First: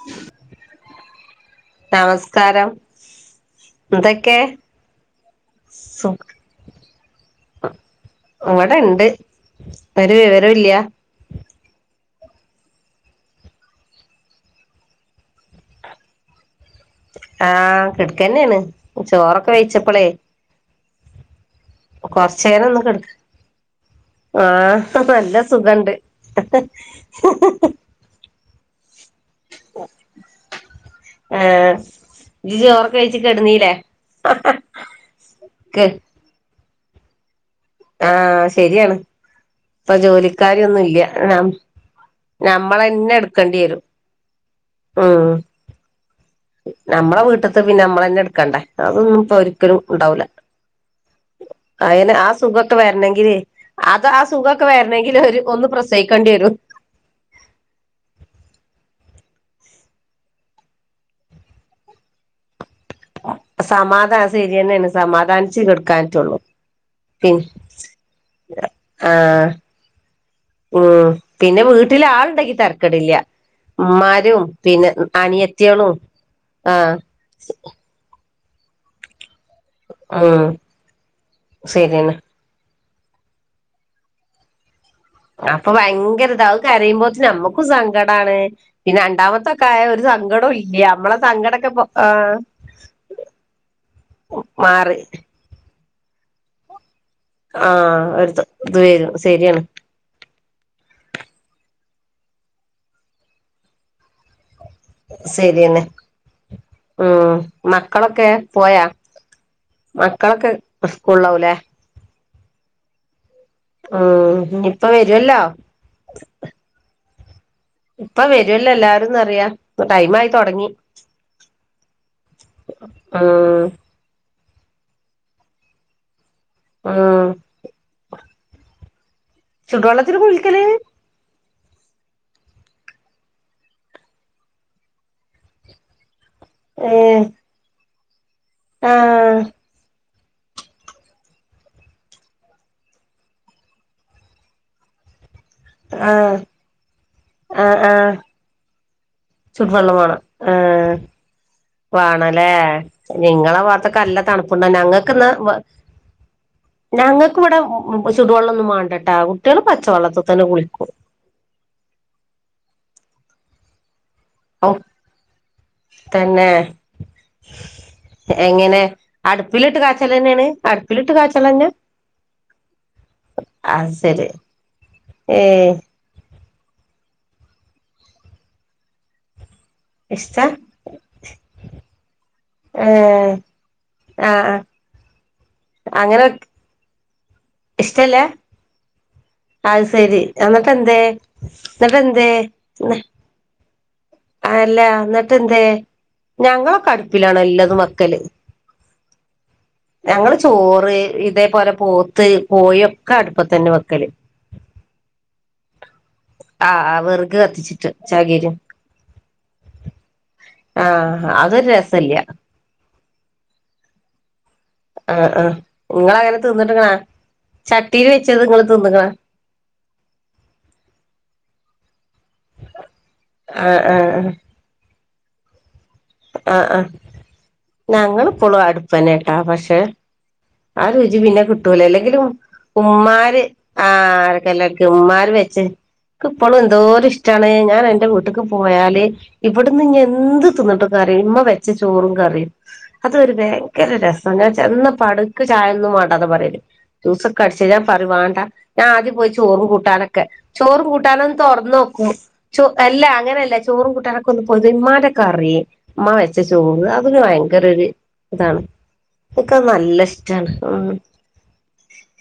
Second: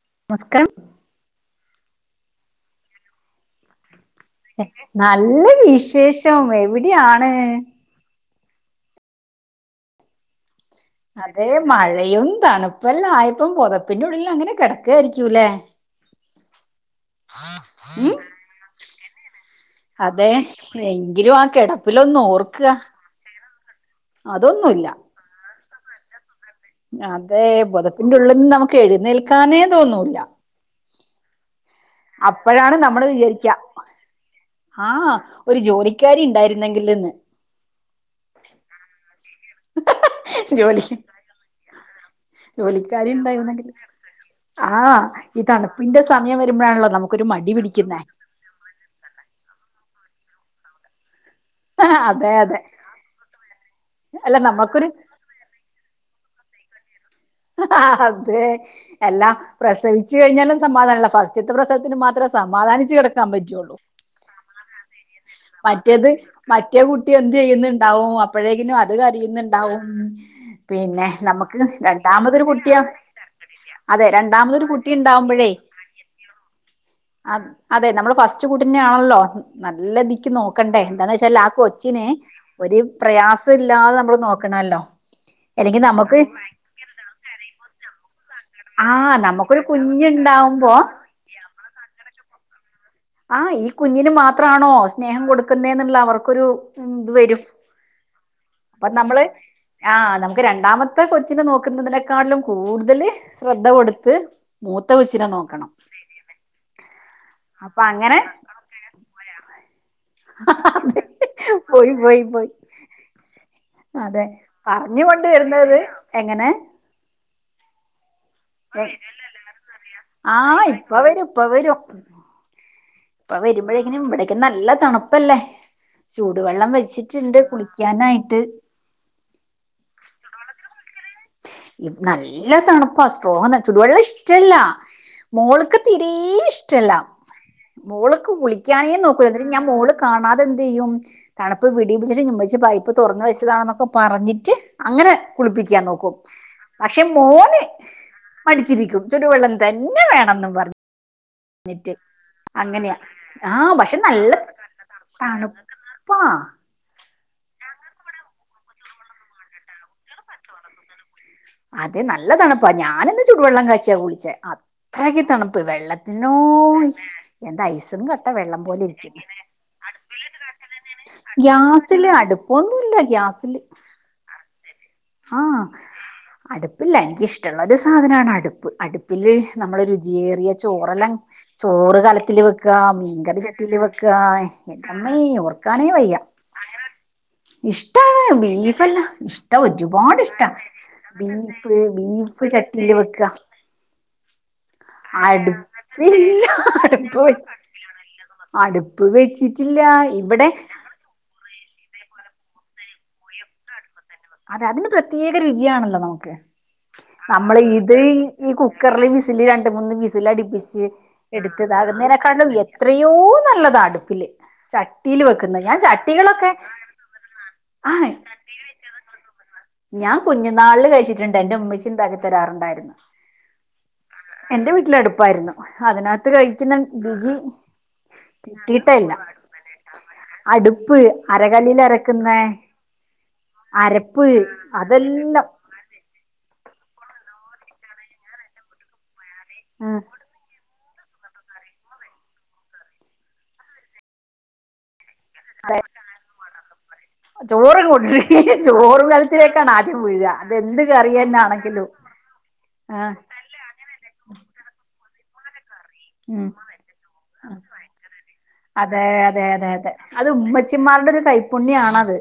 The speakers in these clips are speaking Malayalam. [unintelligible] നമസ്കാരം എന്തൊക്കെ നല്ല സു വിശേഷം എവിടെയാണ്. വടണ്ട് ഒരു വിവരും ഇല്ല്യ. അതേ മഴയും. തണുപ്പല്ല ആയപ്പം പൊതപ്പിന്റെ ഉള്ളിലങ്ങനെ കിടക്കായിരിക്കൂല്ലേ? ആഹ ഉം കെടക്കന്നേണ് ചോറൊക്കെ വെയ്ച്ചപ്പളെ. ഭയങ്കരും [unintelligible] കൊർച്ചേരം ഒന്ന് കെട്ക്കാ അതൊന്നുമില്ല ആഹഹ നല്ല സുഖണ്ട്. അതെ പുതപ്പിന്റെ ഉള്ളിൽനിന്ന് നമുക്ക് എഴുന്നേൽക്കാനേ തോന്നൂല ആഹ. അപ്പോഴാണ് നമ്മള് വിചാരിക്ക ആഹ ഒരു ജോലിക്കാരി ഉണ്ടായി. ഉണ്ടെങ്കിലെന്ന്. ആഹ ശരിയാണ് ഇപ്പൊ ജോലിക്കാരിയൊന്നും ജോലി ഇല്ല. ജോലിക്കാരി നമ്മളന്നെ എടുക്കേണ്ടി വരും ഉണ്ടായിര്ന്നെങ്കിആഹ് ഈ തണുപ്പിന്റെ സമയം വരുമ്പോഴാണല്ലോ. നമ്മള നമുക്കൊരു മടി വീട്ട്ത്തെ പിന്നെ പിടിക്കുന്നേ നമ്മളെന്നെ ട് ക്കണ്ടേ അതൊന്നും ഇപ്പൊ ഒരിക്കലും ണ്ടാവൂല. അയിന് ആ അതെ സ്. അതെ സുഖൊക്കെ വരണങ്കിലെ അത് ആ അല്ല സുഖോക്കെ നമ്മക്കൊരു വേര്നെങ്കിലെ ഒര് ഒന്ന് പ്രസവിക്കണ്ടിയെരും. ആ അതെ എല്ലാ പ്രസവിച്ചു കഴിഞ്ഞാലും സമാധാനല്ല ഫസ്റ്റ്ത്തെ പ്രസവത്തിന് മാത്രം. സമാധാനിച്ച് കെട്. പറ്റുള്ള സമാധാന ശരിയെന്നെയാണ് സമാധാനിച്ച് കെടുക്കാൻ മറ്റേത് പറ്റുള്ളൂ മറ്റേ കുട്ടി പി എന്ത് ചെയ്യുന്നുണ്ടാവും അപ്പോഴേക്കിനും അത് ആഹ് കരയുന്നുണ്ടാകും ഉം പിന്നെ നമ്മക് പിന്നെ വീട്ടിൽ രണ്ടാമതൊരു ആളുണ്ടെങ്കി കുട്ടിയാ തരക്കേടില്ല അതെ ഉമ്മാരും രണ്ടാമതൊരു പിന്നെ കുട്ടി ഉണ്ടാവുമ്പോഴേ അനിയത്തികളും ആഹ് അ അതെ നമ്മള് ഫ - അച്ചക്കുട്ടിനാണല്ലോ നല്ലദിക്ക് ഉം നോക്കണ്ടേ എന്താന്ന് വെച്ചാൽ ആ കൊച്ചിനെ ശരിയാണ് ഒരു പ്രയാസം ഇല്ലാതെ നമ്മള് നോക്കണല്ലോ ഞാൻ പ്പം അല്ലെങ്കിൽ നമുക്ക് ഭയങ്കര ഇതാവക യുമ്പോ നമ്മുക്കും സങ്കടാണ് ആ പിന്നെ നമുക്കൊരു രണ്ടാമത്തൊക്കെ ആയ ഒരു സങ്കടുല്ല കുഞ്ഞുണ്ടാവുമ്പോ നമ്മളെ സങ്കടെ ആഹ് ആഹ് ഈ കുഞ്ഞിന് മാത്രണോ മാറി സ്നേഹം കൊടുക്കുന്നെ എന്നുള്ള അവർക്കൊരു വരും ആഹ് ഒരു ഇത് അപ്പൊ വരും നമ്മള് ശരിയാണ് ആ നമുക്ക് രണ്ടാമത്തെ കൊച്ചിനെ നോക്കുന്നതിന ക്കാട്ടിലും കൂടുതല് ശ്രദ്ധ കൊടുത്ത് മൂത്ത കൊച്ചിനെ നോക്കണം ശരിയെന്നെ ഉം അപ്പൊ അങ്ങനെ മക്കളൊക്കെ പോയാ മക്കളൊക്കെ സ്കൂളിലാവു ല്ലേ പോയി പോയി പോയി അതെ ഉം ഇനിയിപ്പ പറഞ്ഞ കൊണ്ട വരുവല്ലോ വരുന്നത് എങ്ങനെ ഇപ്പൊ വരുവല്ലോ എല്ലാരുംന്നറിയാ ടൈം ആയി ആഹ് തൊടങ്ങി ഇപ്പ വരും ഇപ്പ വരും ഇപ്പൊ ഉം വരുമ്പോഴേങ്ങനും ഇവിടേക്കും നല്ല തണുപ്പല്ലേ ചൂടുവെള്ളം ഉം വെച്ചിട്ടുണ്ട് കുളിക്കാനായിട്ട് ചുടോവെള്ളത്തില കുളിക്കലേ നല്ല തണുപ്പാ സ്ട്രോങ് ചുടുവെള്ളം ഇഷ്ടല്ല മോൾക്ക് തീരെ ഹേ ഇഷ്ടല്ല മോൾക്ക് കുളിക്കാനേ നോകൂല എന്നട്ട് ഞാൻ മോക്ക് കാണാതെന്ത് ചെയ്യും തണുപ്പ് വടീപ്പിച്ട്ട് മ്മച്ചി പൈപ്പ് തുറന്ന വെച്ചതാണെന്നൊക്കെ പറഞ്ഞിട്ട് അന അങ്ങനെ കുളിപ്പിക്കാൻ നോക്കും ആഹ് പക്ഷെ മോന് ആഹ് ആഹ് പഠിച്ചിരിക്കും ചുടുവെള്ളം തന്നെ വേണം വേണെന്നും പറഞ്ഞു ആഹ് എന്നിട്ട് വേണല്ലേ അങ്ങനെയാ നിങ്ങളെ ആഹ് പക്ഷെ ഭാഗത്തൊക്കെ നല്ല തണുപ്പുണ്ട ഞങ്ങൾക്ക്ന്ന് തണു പ ഞങ്ങൾക്ക് ഇവിടെ ചുടുവെള്ളൊന്നും വേണ്ടട്ടെ ആ കുട്ടികൾ പച്ചവെള്ളത്തിൽ തന്നെ കുളിക്കും അതെ നല്ല താണപ്പാ ഞാനിന്ന് ചൂടുവെള്ളം കാച്ചിയ കുളിച്ചേ ഔ അത്രക്കി തണുപ്പ് വെള്ളത്തിനോ തന്നെ എന്താ ഐസും കട്ട വെള്ളം എങ്ങനെ പോലെ ഇരിക്കില്ല അടുപ്പിലിട്ട് കാച്ചല് തന്നെയാണ് അടുപ്പിലിട്ട് കാച്ചല് തന്നെ ഗ്യാസില് അടുപ്പൊന്നുമല്ല ഗ്യാസില് അത് ശരി ആഹ് ഏഹ് അടുപ്പില്ല എനിക്കിഷ്ടമുള്ള ഒരു സാധനമാണ് അടുപ്പ് അടുപ്പില് നമ്മൾ ഇഷ്ടാ രുചിയേറിയ ചോറെല്ലാം ചോറ് കലത്തില് വെ ക്ക ഏഹ് മീൻകറി ചട്ടിൽ വെക്കാ ആഹ് ആഹ് എമ്മേ ഓർക്കാനേ വയ്യ അങ്ങനെ ഇഷ്ടല്ല ഇഷ്ടാണ് ബീഫല്ല അത് ഒരുപാട് ശരി ഇഷ്ട എന്നിട്ട് എന്തേ ബീഫ് എന്നിട്ട് എന്തേ ബീഫ് ചട്ടിയില് വെക്കുക ആല്ല എന്നിട്ട് എന്തേ ഞങ്ങളൊക്ക അടുപ്പ് വെ അടുപ്പിലാണോല്ലത് വെക്കല് അടുപ്പ് വെച്ചിട്ടില്ല ഞങ്ങള് ഇവിടെ ചോറ് ഇതേപോലെ പോത്ത് കോയൊക്കെ അടുപ്പതന്നെ വെക്കല് അതെ അതിന് പ്രത്യേക രുചിയ ആണല്ലോ നമുക്ക് ആഹ് ആഹ് വിറക് നമ്മള് കത്തിച്ചിട്ട് ഇത് ചകിരി ഈ കുക്കറില് വിസിൽ രണ്ട് മൂന്ന് വിസൽ അടിപ്പിച്ച് ആഹ് അതൊരു എടുത്തതാ രസല്ല ഇരുന്നതിനെക്കാട്ടിലും എത്രയോ നല്ലതാ അടുപ്പില് ചട്ടീല് ആഹ് ആഹ് വെക്കുന്നെ ഞാൻ നിങ്ങളങ്ങനെ ചട്ടികളൊക്കെ തിന്നിട്ട്ക്കണാ ആ ചട്ടിയിൽ വെച്ചത് നിങ്ങള് തിന്ന്ക്കണാ ഞാൻ കുഞ്ഞുനാളില് കഴിച്ചിട്ടുണ്ട്. എറെ ഉമ്മച്ചിണ്ടാക്കി തരാറുണ്ടായിരുന്നു ആഹ് ആഹ് ആഹ് എന്റെ വീട്ടില് അടുപ്പായിരുന്നു അതിനകത്ത് ആഹ് കഴിക്കുന്ന ആ രുചി ഞങ്ങള് ഇപ്പോളും കിട്ടിയിട്ടേ ഇല്ല അടുപ്പന്നേട്ടോ പക്ഷേ ആ അടുപ്പ് രുചി പിന്നെ അരകല്ലിൽ കിട്ടൂല അല്ലെങ്കിലും അരക്കുന്ന ഉമ്മാര് അരപ്പ് ആരൊക്കെല്ലാം മ്മാര് അതെല്ലാം വെച്ച് എനി ഇപ്പോളും എന്തോര ഇഷ്ടാണ് ഞാൻ എൻറെ വീട്ടക്ക് പോയാല് ഇവിടുന്ന് ഉം എന്ത് തിന്നട്ടും. കറി ഇമ്മ വെച്ച ചോറും കറിം അതരു ഭയങ്കര രസം ഞാൻ ചെന്ന പ എനിക്ക് ചായൊന്നും വണ്ടാന്ന് പറയൽ ജ്യൂസൊക്കെ അടിച്ച ഞാൻ ചോറും പറിം വണ്ട കൊണ്ടിരിക്കും ഞാൻ ചോറും ആദ്യം പോയി ചോറും കലത്തിലേക്കാണ് ആദ്യം കൂട്ടാനൊക്കെ വീഴുക അതെന്ത് ചോറും കറി കൂട്ടാനൊന്ന് തന്നെ ആണെങ്കിലും തുറന്നോക്കും ചോ അല്ല ആഹ് അങ്ങനെല്ല ചോറും കൂട്ടാനൊക്കെ ഒന്ന് പോത് ഇമ്മാര കറി മ്മ വെച്ച ഉം ചോറ് അതിന് ഭയങ്കര ഒരു ഇതാണ് അതെ അതെ ഇൻക്കത് അതെ അതെ നല്ല അത് ഇഷ്ടാണ് ഉം ഉമ്മച്ചിമാരുടെ ഒരു കൈപ്പുണ്യണത്.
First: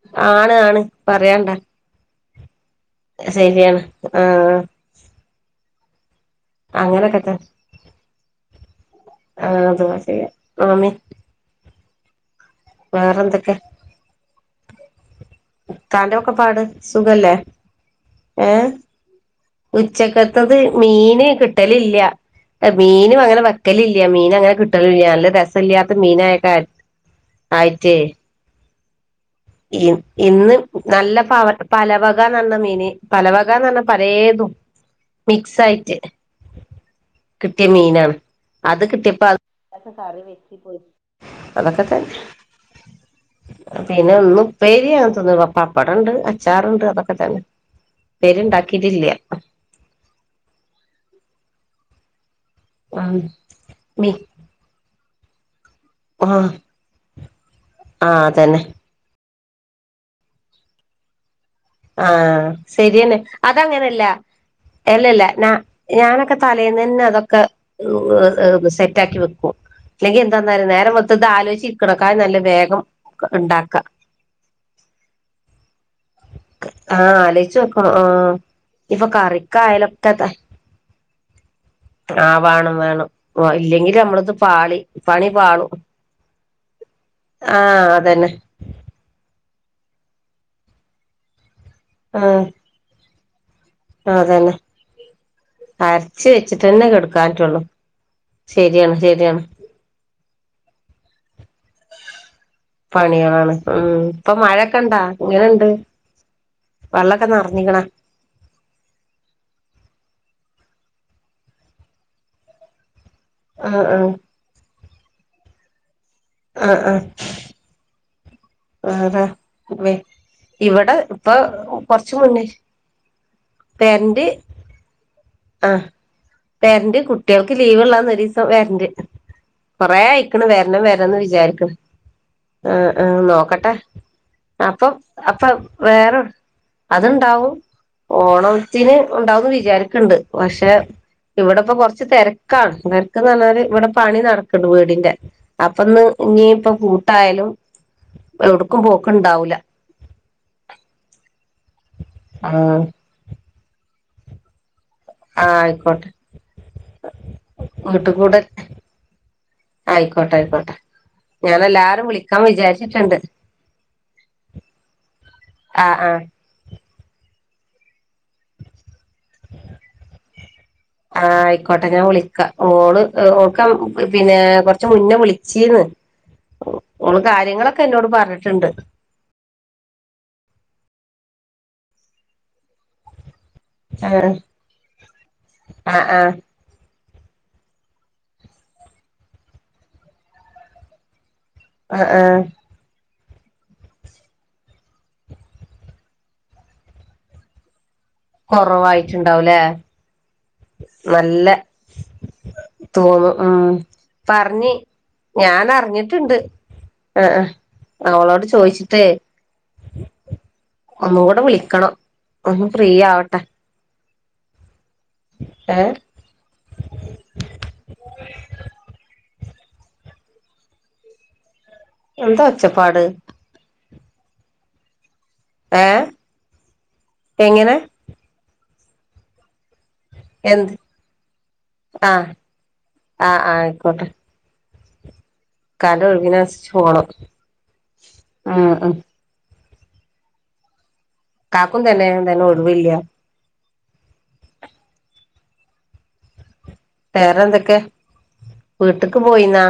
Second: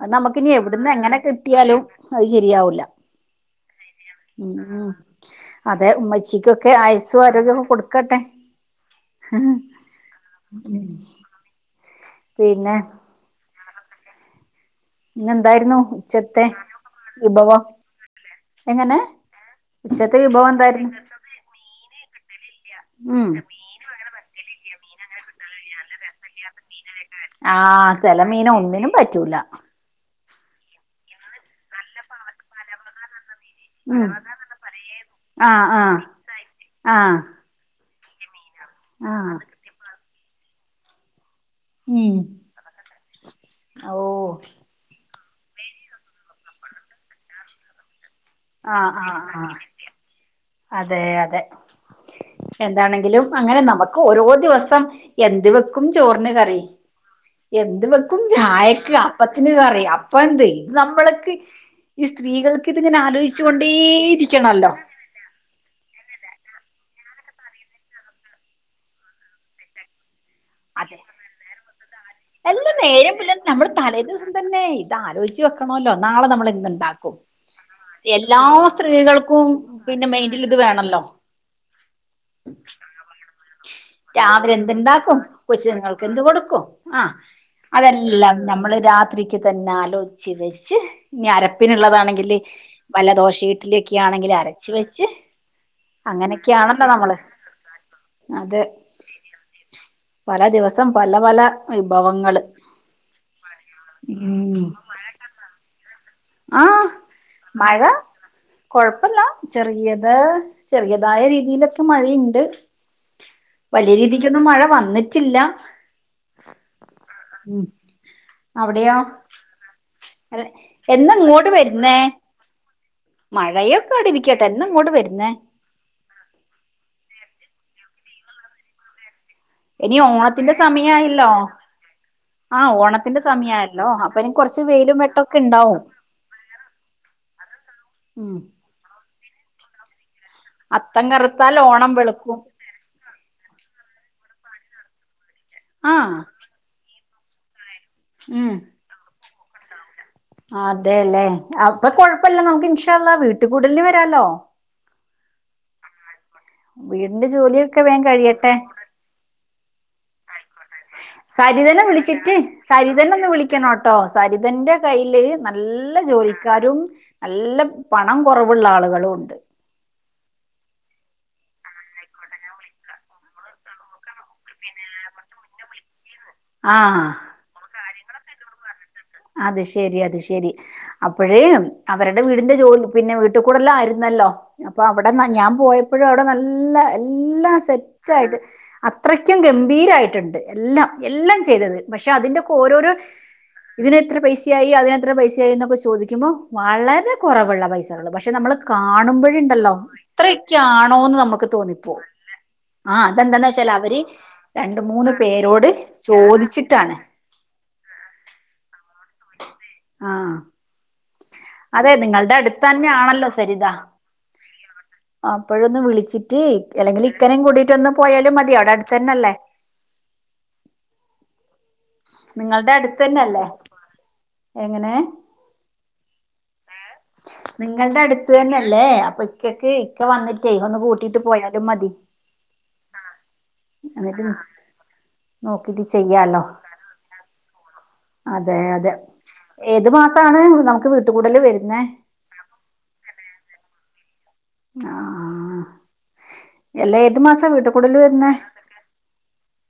അ നമുക്കിനി ആണ് ആണ് എവിടന്നങ്ങനെ പറയാണ്ട കിട്ടിയാലും അത് ശരിയാവുല. ശരിയാണ് ആ. അതെ ഉമ്മച്ചിക്കൊക്കെ ആയസും തന്നെ ആരോഗ്യം കൊടുക്കട്ടെ. ഹ്.... ആഹ് ദുആ ചെയ്യാ ഹ് ആമീൻ വേറെന്തൊക്കെ? പിന്നന്തായിരുന്നു ഇത്താന്റെ ഒക്കെ ഉച്ചത്തെ പാട് സുഖല്ലേ വിഭവം? ഏഹ് എങ്ങനെ? ഉച്ചത്തെ വിഭവം ഉച്ചക്കത്തത് എന്തായിരുന്നു മീന് കിട്ടലില്ല. മീന ഉം അങ്ങനെ വെക്കലില്ല മീനങ്ങനെ കിട്ടലില്ലല്ല നല്ല രസല്ലാത്ത മീനായക്കാര്. ആഹ് ചെലമീനൊന്നിനും പറ്റൂല. ഇ ഇന്ന് നല്ല പവ പലവകന്ന മീന് പല കന്ന് പറഞ്ഞ ഉം പലേതും ആഹ് മിക്സയിട്ട് ആഹ് ആഹ് കിട്ടിയ മീനാണ്. അത് കിട്ടിയപ്പോ ആഹ് അത് കറി വെച്ചു പൊരിച്ചു അതൊക്കെതന്നെ ഉം ഓ പിന്നെന്നുപ്പേരി പപ്പടണ്ട് അച്ചാറുണ്ട് അതൊക്കെതന്നെ. ആഹ ആഹ് ആഹ അതെ അതെ ഉം എന്താണെങ്കിലും അങ്ങനെമുക്ക് മി ഓരോ ദിവസം എന്ത് വെക്കും ചോറിന് ആഹ് കറി എന്ത് വെക്കും ആഹ് അതന്നെ ചായക്ക് പത്തിന് കറി അപ്പന്ത് ഇത് നമ്മളക്ക് ഈ ആ സ്ത്രീകൾക്ക് ഇതിങ്ങനെ ശര്യാണ്. ആലോചിച്ചു കൊണ്ടേ അതങ്ങനെല്ല ഇരിക്കണല്ലോ അല്ലല്ല ഞാനൊക്കെ തലേന്ന. അതൊക്കെ സെറ്റാക്കി വെക്കും. ന്ന നേരം അതെ വെള്ത്തതിലോച്ചിര്ക്ക്ണാലും നല്ല എല്ലാ വേഗം നേരം പിള്ളേർ നമ്മൾ ണ്ടാക്ക. തലേ ദിവസം തന്നെ ഇത് ആലോചിച്ച് വെക്കണല്ലോ നാളെ നമ്മള് ണ്ടാക്കും ആലോചിച്ച് വെക്കണം ആഹ് എല്ലാ ഇപ്പൊ സ്ത്രീകൾക്കും പിന്നെ കറിക്കായാലൊക്കെ മെന്ഡ്ൽ ഇത് വേണല്ലോ? [inaudible] ആ വേണം വേണം. ഇല്ലെങ്കിൽ നമ്മളിത് രാവിലെ പാളി ന്ത്‌ണ്ടാക്കും പണി പാളും കൊച്ചുങ്ങൾക്ക് എന്ത് കൊടുക്കും ആ ആഹ് അതന്നെ അതെല്ലാം നമ്മള് രാത്രിക്ക് തന്നേ - ആലോചിച്ച വെച് ഞ്ഞി അരപ്പിനുള്ളതാണെങ്കിൽ ആഹ് വല്ല ദോശ് ഇഡലി ഒകെ ആണെങ്കിൽ അതന്നെ അരച്ച് വെച്ച് അരച്ച് അങ്ങനെയൊക്കെയാണല്ലോ വെച്ചിട്ട്ന്നെ നമ്മള് കെടുക്കാൻ പറ്റുള്ളൂ അത ശരിയാണ് ശരിയാണ് പല ദിവസം പല പല വിഭവങ്ങള്. പണികളാണ് പ്പൊ ഉം മഴക്കെ ണ്ടാ ഇങ്ങനെണ്ട്? ആഹ് വെള്ളൊക്കെ നിറഞ്ഞിക്കണ മഴ കൊഴപ്പല്ല ചെറിയത്. ചെറിയതായ രീതിയിലൊക്കെ മഴയുണ്ട് ആ വലിയ രീതിക്കൊന്നും മഴ വന്നി ട്ടില്ല. ആ ആ ആ അവിടെയോ ആ അല്ല ഇവിടെ എന്നാ പ്പൊ ഇങ്ങോട്ട് വരുന്നേ കൊറച് മുന്നേ മഴയൊക്കെ ടിരിക്കട്ടെ എന്നാങ്ങോട്ട് വരുന്നേ? വെരന്റ് കുട്ടികൾക്ക് ലീവ്ള്ളനന്നൊരീസം വെരന്റ്. ഇനി കൊറെ ആയിക്കണ് ഓണത്തിന്റെ വരണം വരണെന്ന് സമയായല്ലോ വിചാരിക്കണ. ആഹ് ആ ആ ഓണത്തിന്റെ നോക്കട്ടെ സമയായല്ലോ അപ്പൊ ഇനി കൊറച്ച് അപ്പൊ വെയിലും വെട്ടൊക്കെ അപ്പൊ ഇണ്ടാവും വേറെ അത്ണ്ടാവും ഉം ഓണത്തിന് ഉണ്ടാവന്ന് വിചാരിക്കണ്ട്. പക്ഷെ അത്തം കറുത്താൽ ഇവിടെപ്പ ഓണം കുറച്ച് വെളുക്കും തിരക്കാണ് ഇവര്ക്ക്ന്ന് പറഞ്ഞാല് ഇവിടെ പണി നട വീടിന്റെ അപ്പൊ ന്ന് ആഹ് ഇനി ഇപ്പ പൂട്ടായാലും ഉം എവിടുക്കും പോക്ക് ഇണ്ടാവ- അതെല്ലേ അപ്പൊ കൊഴപ്പമില്ല നമുക്ക് ആഹ് ഇൻഷള്ള വീട്ട കൂടലിന് വരാലോ ആഹ ആയിക്കോട്ടെ വീടിന്റെ ജോലിയൊക്കെ വേൻ വീട്ട് കൂടെ കഴിയട്ടെ ആയിക്കോട്ടെ ആയിക്കോട്ടെ ഞാൻ സരിതനെ എല്ലാരും വിളിച്ചിട്ട് വിളിക്കാൻ സരിതന വിചാരിച്ചിട്ടുണ്ട് ഒന്ന് വിളിക്കണോട്ടോ സരിതന്റെ കയ്യില് ആഹ് നല്ല- ആഹ് ജോലിക്കാരും നല്ല പണം കുറവുള്ള ആളുകളും ഉണ്ട് ആ ആയിക്കോട്ടെ ഞാൻ വിളിക്ക ഓള് ഓൾക്ക- പിന്നെ കൊറച്ച് മുന്നേ വിളിച്ചീന്ന് ആ ഓൾ കാര്യങ്ങളൊക്കെ- എന്നോട് പറഞ്ഞിട്ടുണ്ട് അത് ശെരി അത് ശെരി അപ്പഴേ അവരുടെ വീടിന്റെ ജോലി പിന്നെ- വീട്ടിൽ കൂടല ആഹ് ആയിരുന്നല്ലോ അപ്പൊ അവിടെ ഞാൻ ആഹ് പോയപ്പോഴും അവിടെ ആഹ് നല്ല എല്ലാം സെറ്റ്ായിട്ട് അത്രയ്ക്കും ഗംഭീരായിട്ടുണ്ട് എല്ലാം എല്ലം - ചെയ്തത് ആഹ് പക്ഷെ ആഹ് അതിന്റെക്കെ ഓരോരോ - ഇതിന് എത്ര പൈസയായി അതിനെത്ര പൈസയായി എന്നൊക്കെ ചോദിക്കുമ്പോൾ വളരെ കുറവുള്ള പൈസ- പക്ഷെ നമ്മള് കാണുമ്പോഴ കൊറവായിട്ടുണ്ടാവുംല്ലേ ഉണ്ടല്ലോ എത്രൊക്കൊണോന്ന് നമുക്ക് നല്ല തോന്നിപ്പോ- ആ് തോന്നും അതെന്താന്ന ഉം വെച്ചാല് അവര് പറഞ്ഞ് രണ്ട് മൂന്ന് ഞാൻ പേരോട് അറിഞ്ഞിട്ടുണ്ട് ചോദിച്ചിട്ടാണ് ആ ആ അവളോട് ചോദിച്ചിട്ട്- ആഹ് ഒന്ന് കൂടെ അതെ വിളിക്കണം നിങ്ങളുടെ അടുത്ത് ഒന്ന് ഫ്രീ തന്നെയാണല്ലോ ആവട്ടെ [inaudible] അപ്പോഴൊന്ന് ഏ വിളിച്ചിട്ട് അല്ലെങ്കിൽ ഇക്കനേം കൂട്ടീട്ട് ഒന്ന് പോയാലും മതി അവിടെ അടുതന്നല്ലേ എന്താ നിങ്ങളുടെ ഒച്ചപ്പാട് അടുത്തന്നല്ലേ എങ്ങനെ ഏ എങ്ങനെ നിങ്ങളുടെ അടുത്ത് തന്നല്ലേ അപ്പൊ ഇക്കക്ക് - ക്ക വന്നിട്ടേ എന്ത് ഒന്ന് കൂട്ടിട്ട് പോയാലും മതി ആ ആ [inaudible] നോക്കിട്ട് ക്കാന്റെ ചെയ്യാലോ ഒഴിവിനൻസര്ച് പോണം അതെ ഉം അതെ ഉം ഏത് മാസാണ് നമുക്ക് വീ- കാക്കും തന്നെ എന്തന്നെ ഒഴിവില്ല ആഹ എല്ലാ ഏതു വേറെ മാസം വീട്ട എന്തൊക്കെ കൂടുൽ വരുന്നെ വീട്ട്ക്ക് പോയിന്നാ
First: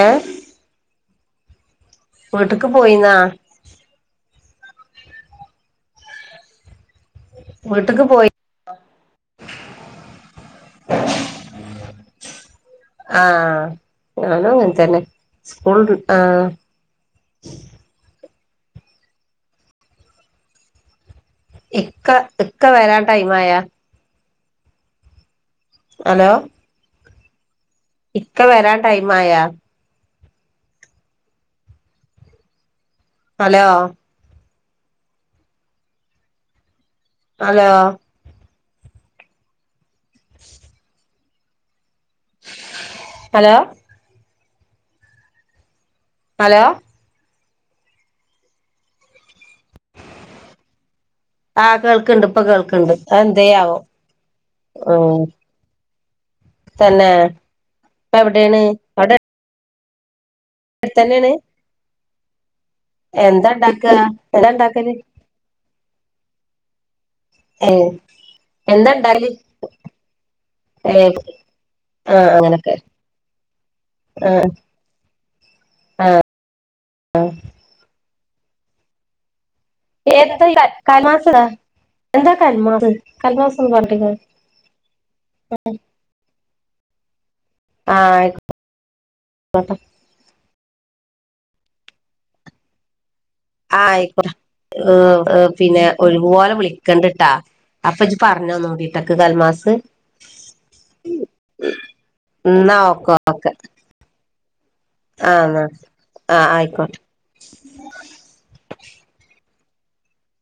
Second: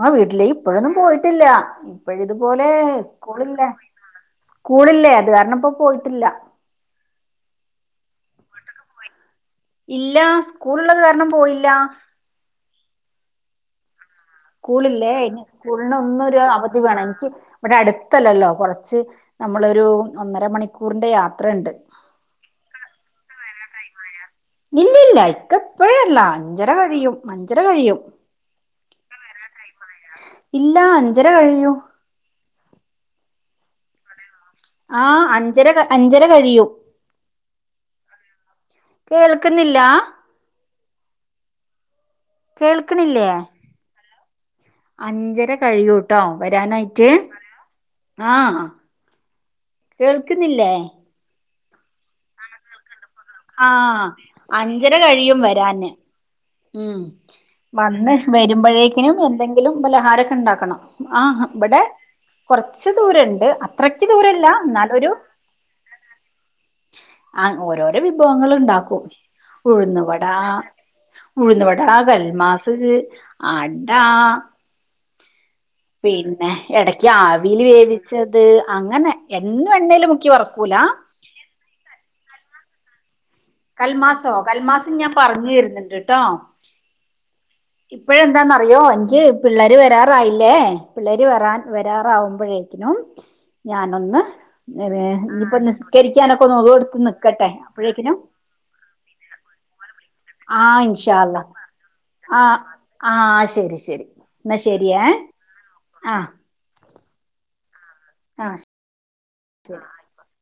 ഏ ആ വീട്ടല് ഇപ്പോഴൊന്നും പോയിട്ടില്ല ഇപ്പഴി ഇതുപോലെ വീട്ട്ക്ക് പോയിന്നാ സ്കൂളില്ലേ സ്കൂളില്ലേ അത് കാരണം ഇപ്പോ പോയിട്ടില്ല വീട്ട്ക്ക് പോയി- ഇല്ല സ്കൂള്ള്ളത് കാരണം പോയില്ല ആഹ സ്കൂള്ല്ലേ ഇനി സ്കൂൾന്ന് ആ ഒന്നൊരു അവധി വേണം എനിക്ക് ഇവിടെ അടുത്തല്ലല്ലോ കുറച്ച് നമ്മളൊരു ഒന്നര മണിക്കൂറിന്റെ യാ- ഇക്ക ഇക്ക വരാൻ ടൈം ആയാ ഇല്ല ഇല്ല ഇക്ക എപ്പഴല്ല ഹലോ അഞ്ചര കഴിയും [inaudible] ഇക്ക വരാൻ ടൈം ആയാ ഇല്ല അഞ്ചര കഴിയും അലോ ആഹ അഞ്ചര അഞ്ചര കഴിയും അലോ കേൾക്കുന്നില്ല കേൾക്കണില്ലേ ഹലോ അഞ്ചര കഴിയൂ- ട്ടോ ഹലോ വരാനായിട്ട് ആഹ കേൾക്കുന്നില്ലേ ആഹ് കേൾക്ക്ണ്ട് ഇപ്പൊ കേൾക്ണ്ട് ആഹ അഞ്ചര കഴിയും വരാന് ഉം തന്നെ വന്ന് ഇപ്പ എവിടെയാണ് വരുമ്പോഴേക്കിനും അവിടെ എന്തെങ്കിലും പലഹാര ഉണ്ടാക്കണം ആ അടുത്തന്നെയാണ് ഇവിടെ കൊറച്ച് ദൂരണ്ട് എന്താ ഇണ്ടാക്ക അത്രക്ക് ദൂരല്ല എന്താ ഇണ്ടാക്കല് എന്നാലൊരു ആ ഏഹ് ഓരോരോ വിഭവങ്ങൾ എന്താ ഉണ്ടാക്കും ഇണ്ടാക്കല് ഉഴുന്നുവട ഏഹ് ഉഴുന്നവട ആ ആഹ് അങ്ങനൊക്കെ കൽമാസ് അടാ ആഹ് പിന്നെ ഇടക്ക് അവിൽ വേവിച്ചത് അങ്ങനെ എന്നും എണ്ണയിൽ മുക്കി എന്താ വറക്കൂല കൽമാസാ എന്താ കൽമാസം കൽമാസോ കൽമാസം ഞാൻ പറഞ്ഞു വരുന്നുണ്ട് ട്ടോ ഇപ്പഴ ആഹ് എന്താന്നറിയോ എനിക്ക് പിള്ളേര് വരാറായില്ലേ പിള്ളേര് വരാൻ വരാറാവുമ്പോഴേക്കും ആഹ് ഞാനൊന്ന് ഏ ഇപ്പൊ പിന്നെ നിസ്കരിക്കാനൊക്കെ ഒഴിവുപോലെ ഒന്ന് ഓള് എടുത്ത് നിക്കട്ടെ അപ്പോഴേക്കിനും നോടി ടക്ക് കൽമാസ ആ ഇൻഷാ അള്ളാ ആ എന്നാ ഓക്ക ആ ഓക്കെ ശരി ശരി എന്നാ ശരിയേ ആണ ആ ആഹ ആയിക്കോട്ടെ ആഹ് ആ [inaudible]